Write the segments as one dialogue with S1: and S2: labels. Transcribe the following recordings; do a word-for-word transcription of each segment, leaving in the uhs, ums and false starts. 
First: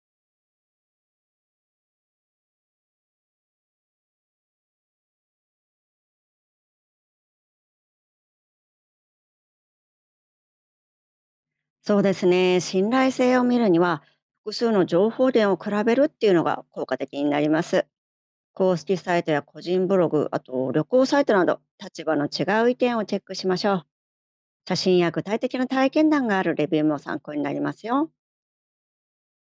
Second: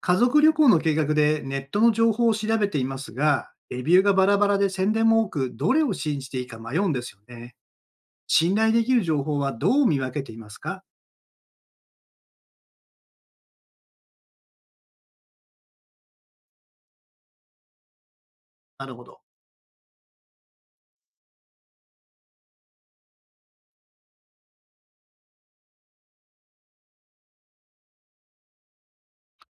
S1: 家族旅行の計画でネットの情報を調べていますが、レビューがバラバラで宣伝も多く、どれを信じていいか迷うんですよね。信頼できる情報はどう見分けていますか？
S2: そうですね。信頼性を見るには、複数の情報源を比べるっていうのが効果的になります。公
S1: なる
S2: 式
S1: ほ
S2: サ
S1: ど。
S2: イトや個人ブログ、あと旅行サイトなど、立場の違う意見をチェックしましょう。写真や具体的な体験談があるレビューも参考になりますよ。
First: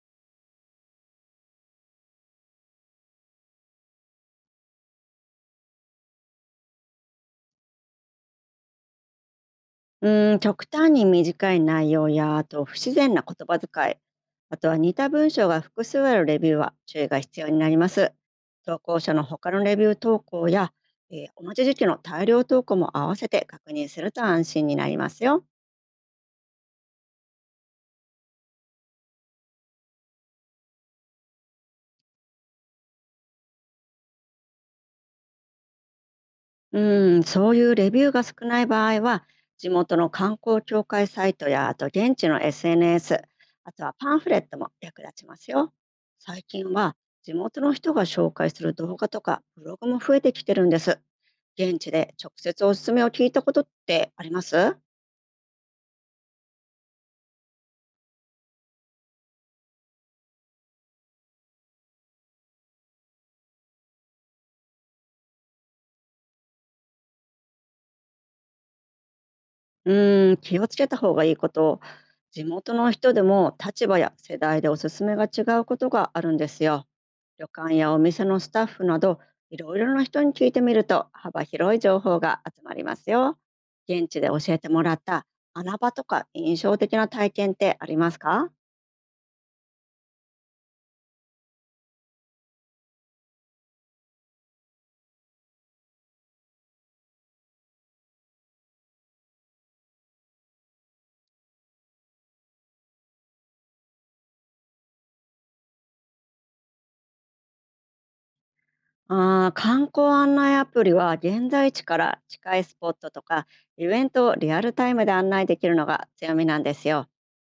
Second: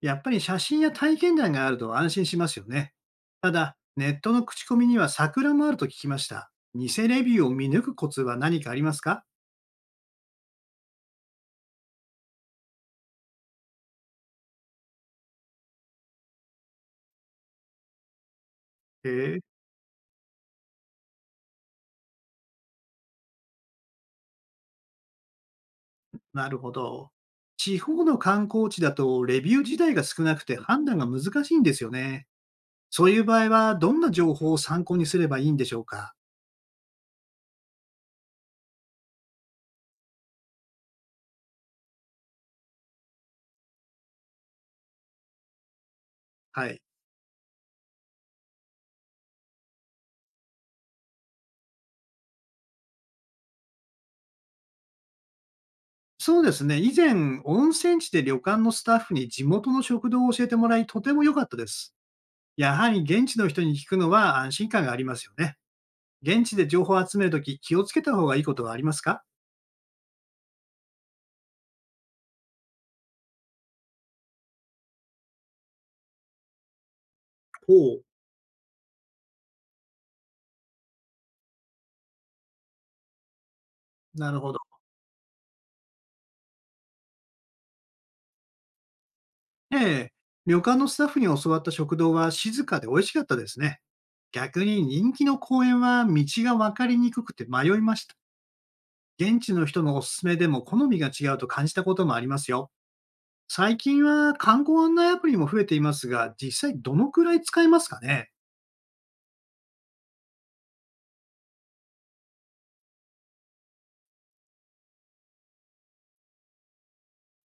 S1: やっぱり写真や体験談があると安心しますよね。ただ、ネットの口コミには桜もあると聞きました。偽レビューを見抜くコツは何かありますか？
S2: うーん、極端に短い内容や、あと不自然な言葉遣い、あとは似た文章が複数あるレビューは注意が必要になります。投稿者の
S1: へえ、
S2: 他のレビュー投稿や、えー同じ時期の大量投稿も合わせて確認すると安心になりますよ。
S1: なるほど。地方の観光地だとレビュー自体が少なくて判断が難しいんですよね。そういう場合は、どんな情報を参考にすればいいんでしょうか？
S2: うん、そういうレビューが少ない場合は、地元の観光協会サイトや、あと現地の エスエヌエス、あとはパンフレットも役立ちますよ。最
S1: は
S2: 近
S1: い。
S2: は地元の人が紹介する動画とかブログも増えてきてるんです。現地で直接おすすめを聞いたことってあります？
S1: そうですね、以前、温泉地で旅館のスタッフに地元の食堂を教えてもらい、とても良かったです。やはり現地の人に聞くのは安心感がありますよね。現地で情報を集めるとき、気をつけた方がいいことはありますか？
S2: うーん、気をつけた方がいいこと、地元の人でも立場や世代でおすすめが違うことがあるんですよ。旅
S1: ほ
S2: 館やお
S1: う、
S2: 店のスタッフなど、いろいろな人に聞いてみると幅広い情報が集まりますよ。現地で
S1: な
S2: 教
S1: るほど。
S2: えてもらった穴場とか印象的な体験ってありますか？
S1: ええ。旅館のスタッフに教わった食堂は静かで美味しかったですね。逆に人気の公園は道が分かりにくくて迷いました。現地の人のおすすめでも好みが違うと感じたこともありますよ。最近は観光案内アプリも増えていますが、実際どのくらい使えますかね？
S2: あー観光案内アプリは現在地から近いスポットとかイベントをリアルタイムで案内できるのが強みなんですよ。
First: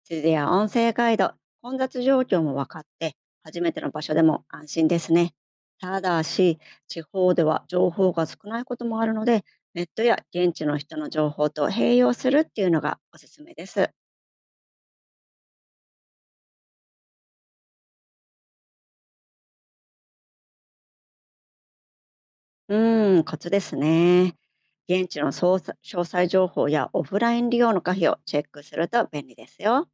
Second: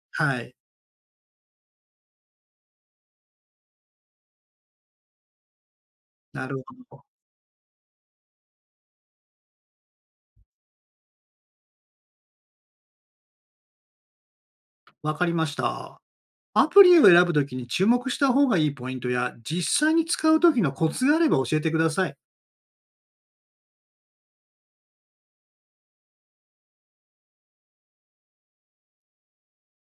S2: 地図
S1: は
S2: や
S1: い。
S2: 音声ガイド、混雑状況も分かって、初めての場所でも安心ですね。ただ
S1: な
S2: し、
S1: るほ
S2: 地
S1: ど。
S2: 方では情報が少ないこともあるので、ネットや現地の人の情報と併用するっていうのがおすすめです。
S1: わかりました。アプリを選ぶときに注目した方がいいポイントや、実際に使うときのコツがあれば教えてください。
S2: うーん、コツですね。現地の捜査詳細情報やオフライン利用の可否をチェックすると便利ですよ。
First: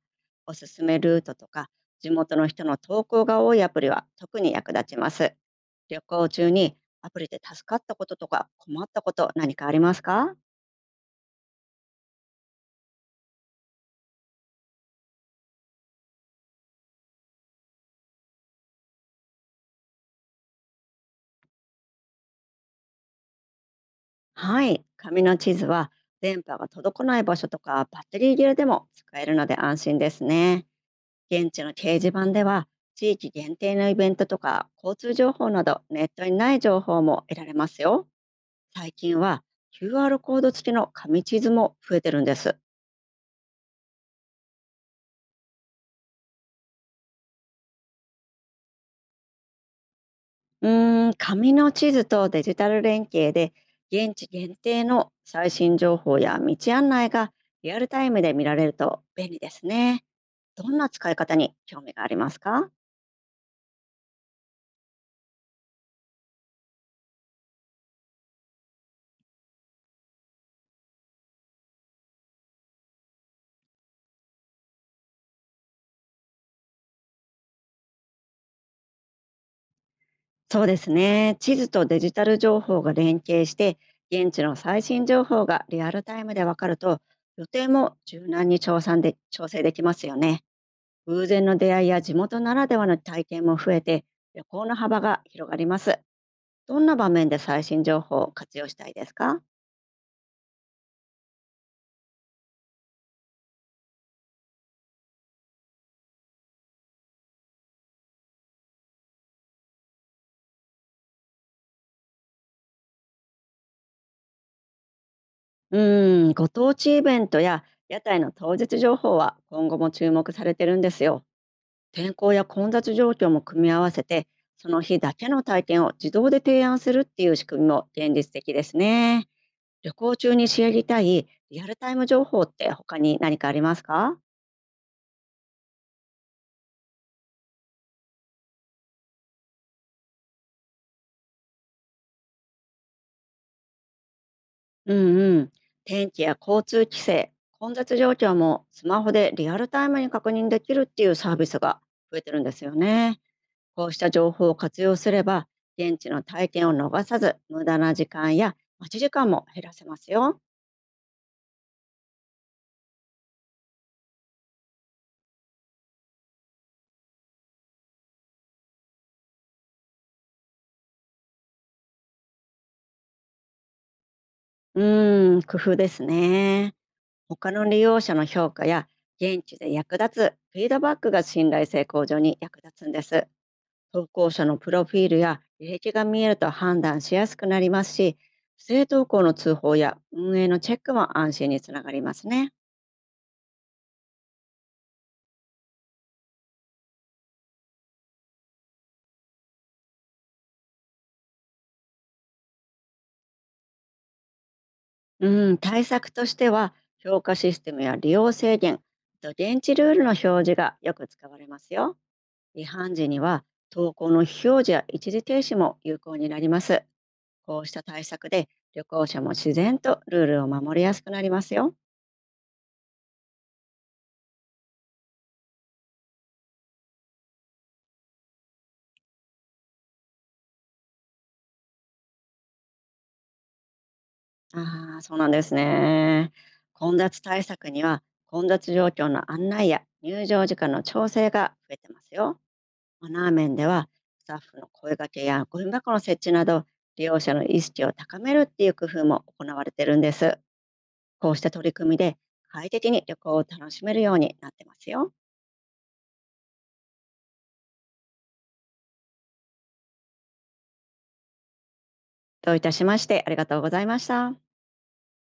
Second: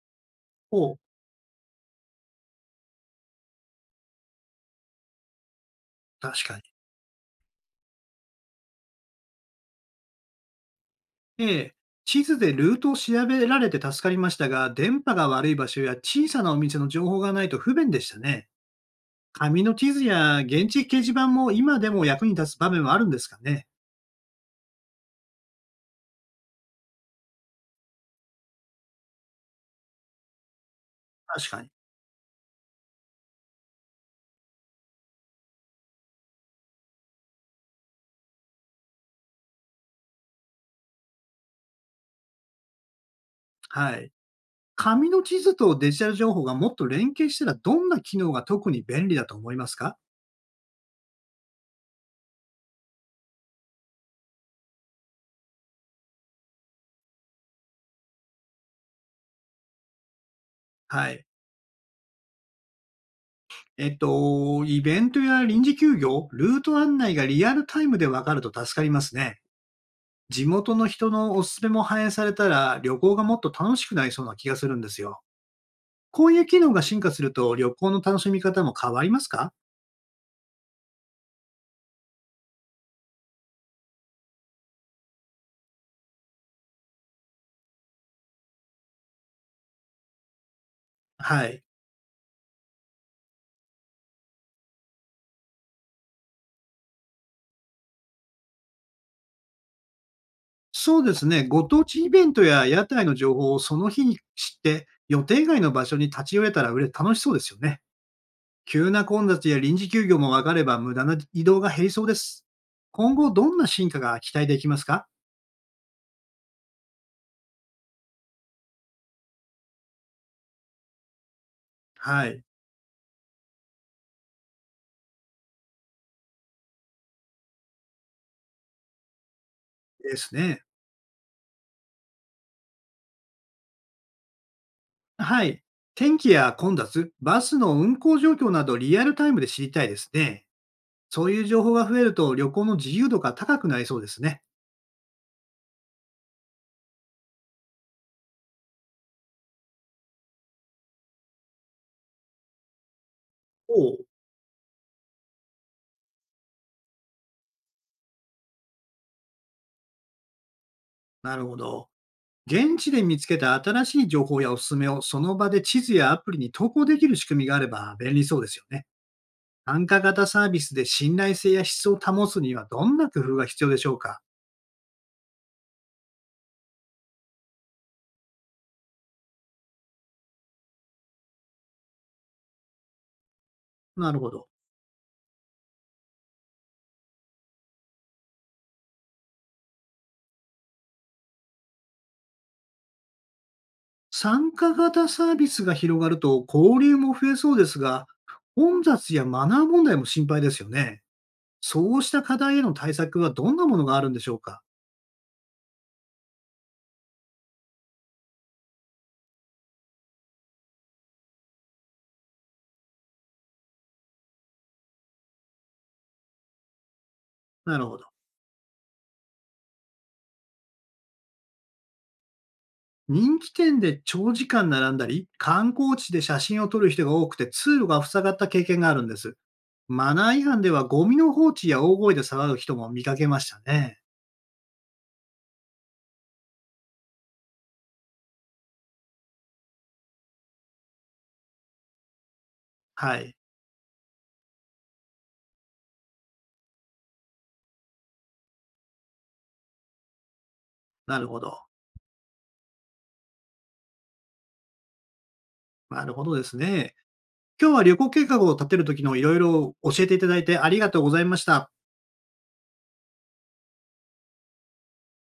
S2: おす
S1: お
S2: す
S1: う、
S2: めルートとか地元の人の投稿が多いアプリは特に役立ちます。旅行
S1: 確
S2: 中
S1: かに。
S2: にアプリで助かったこととか困ったこと何かありますか？
S1: ええ。地図でルートを調べられて助かりましたが、電波が悪い場所や小さなお店の情報がないと不便でしたね。紙の地図や現地掲示板も今でも役に立つ場面はあるんですかね？
S2: はい、紙の地図は電波が届かない場所とかバッテリー切れでも使えるので安心ですね。
S1: 確
S2: 現
S1: か
S2: 地
S1: に。
S2: の掲示板では地域限定のイベントとか交通情報などネットにない情報も得られますよ。最近は キューアール コード付きの紙地図も増えてるんです。
S1: はい。紙の地図とデジタル情報がもっと連携したら、どんな機能が特に便利だと思いますか？
S2: うーん、紙の地図とデジタル連携で現地限定の最新情報や道案内がリアルタイムで見られると便利ですね。どんな使
S1: は
S2: い
S1: い。
S2: 方に興味がありますか？
S1: えっと、イベントや臨時休業、ルート案内がリアルタイムでわかると助かりますね。地元の人のおすすめも反映されたら、旅行がもっと楽しくなりそうな気がするんですよ。こういう機能が進化すると、旅行の楽しみ方も変わりますか？
S2: そうですね。地図とデジタル情報が連携して、現地の最新情報がリアルタイムで分かると、予定も柔軟に調査で調整できますよね。偶
S1: は
S2: 然の
S1: い。
S2: 出会いや地元ならではの体験も増えて、旅行の幅が広がります。どんな場面で最新情報を活用したいですか？
S1: そうですね、ご当地イベントや屋台の情報をその日に知って、予定外の場所に立ち寄れたらうれ楽しそうですよね。急な混雑や臨時休業も分かれば無駄な移動が減りそうです。今後どんな進化が期待できますか？
S2: うーん、ご当地イベントや屋台の当日情報は今後も注目されてるんですよ。天
S1: は
S2: 候
S1: い。
S2: や混雑状況も組み合わせてその日だけの体験を自動で提案するっていう仕組みも現実的ですね。旅
S1: で
S2: 行中
S1: す
S2: に
S1: ね。
S2: 知りたいリアルタイム情報って他に何かありますか？
S1: はい。天気や混雑、バスの運行状況などリアルタイムで知りたいですね。そういう情報が増えると旅行の自由度が高くなりそうですね。
S2: うんうん。天気や交通規制混雑状況もスマホでリアルタイムに確認できるっていうサービスが増えてるんですよね。
S1: お
S2: こうし
S1: お、
S2: た情報を活用すれば現地の体験を逃さず無駄な時間や待ち時間も減らせますよ。
S1: なるほど。現地で見つけた新しい情報やおすすめをその場で地図やアプリに投稿できる仕組みがあれば便利そうですよね。参加型サービスで信頼性や質を保つにはどんな工夫が必要でしょうか？
S2: うーん工夫ですね。他の利用者の評価や現地で役立つフィードバックが信頼性向上に役立つんです。投
S1: なるほ
S2: 稿者
S1: ど。
S2: のプロフィールや履歴が見えると判断しやすくなりますし、不正投稿の通報や運営のチェックも安心につながりますね。
S1: 参加型サービスが広がると交流も増えそうですが、混雑やマナー問題も心配ですよね。そうした課題への対策はどんなものがあるんでしょうか？
S2: うん、対策としては、評価システムや利用制限、あと現地ルールの表示がよく使われますよ。違反時には投稿の非表示や一時停止も有効になります。こうし
S1: な
S2: た
S1: るほど。
S2: 対策で旅行者も自然とルールを守りやすくなりますよ。
S1: 人気店で長時間並んだり、観光地で写真を撮る人が多くて通路が塞がった経験があるんです。マナー違反ではゴミの放置や大声で騒ぐ人も見かけましたね。
S2: ああ、そうなんですね。混雑対策には混雑状況の案内や入場時間の調整が増えてますよ。マ
S1: は
S2: ナー
S1: い。
S2: 面ではスタッフの声掛けやゴミ箱の設置など利用者の意識を高めるっていう工夫も行われてるんです。
S1: なる
S2: こう
S1: ほ
S2: した
S1: ど。
S2: 取り組みで快適に旅行を楽しめるようになってますよ。
S1: なるほどですね。今日は旅行計画を立てるときのいろいろ教えていただいてありがとうございました。
S2: どういたしまして。ありがとうございました。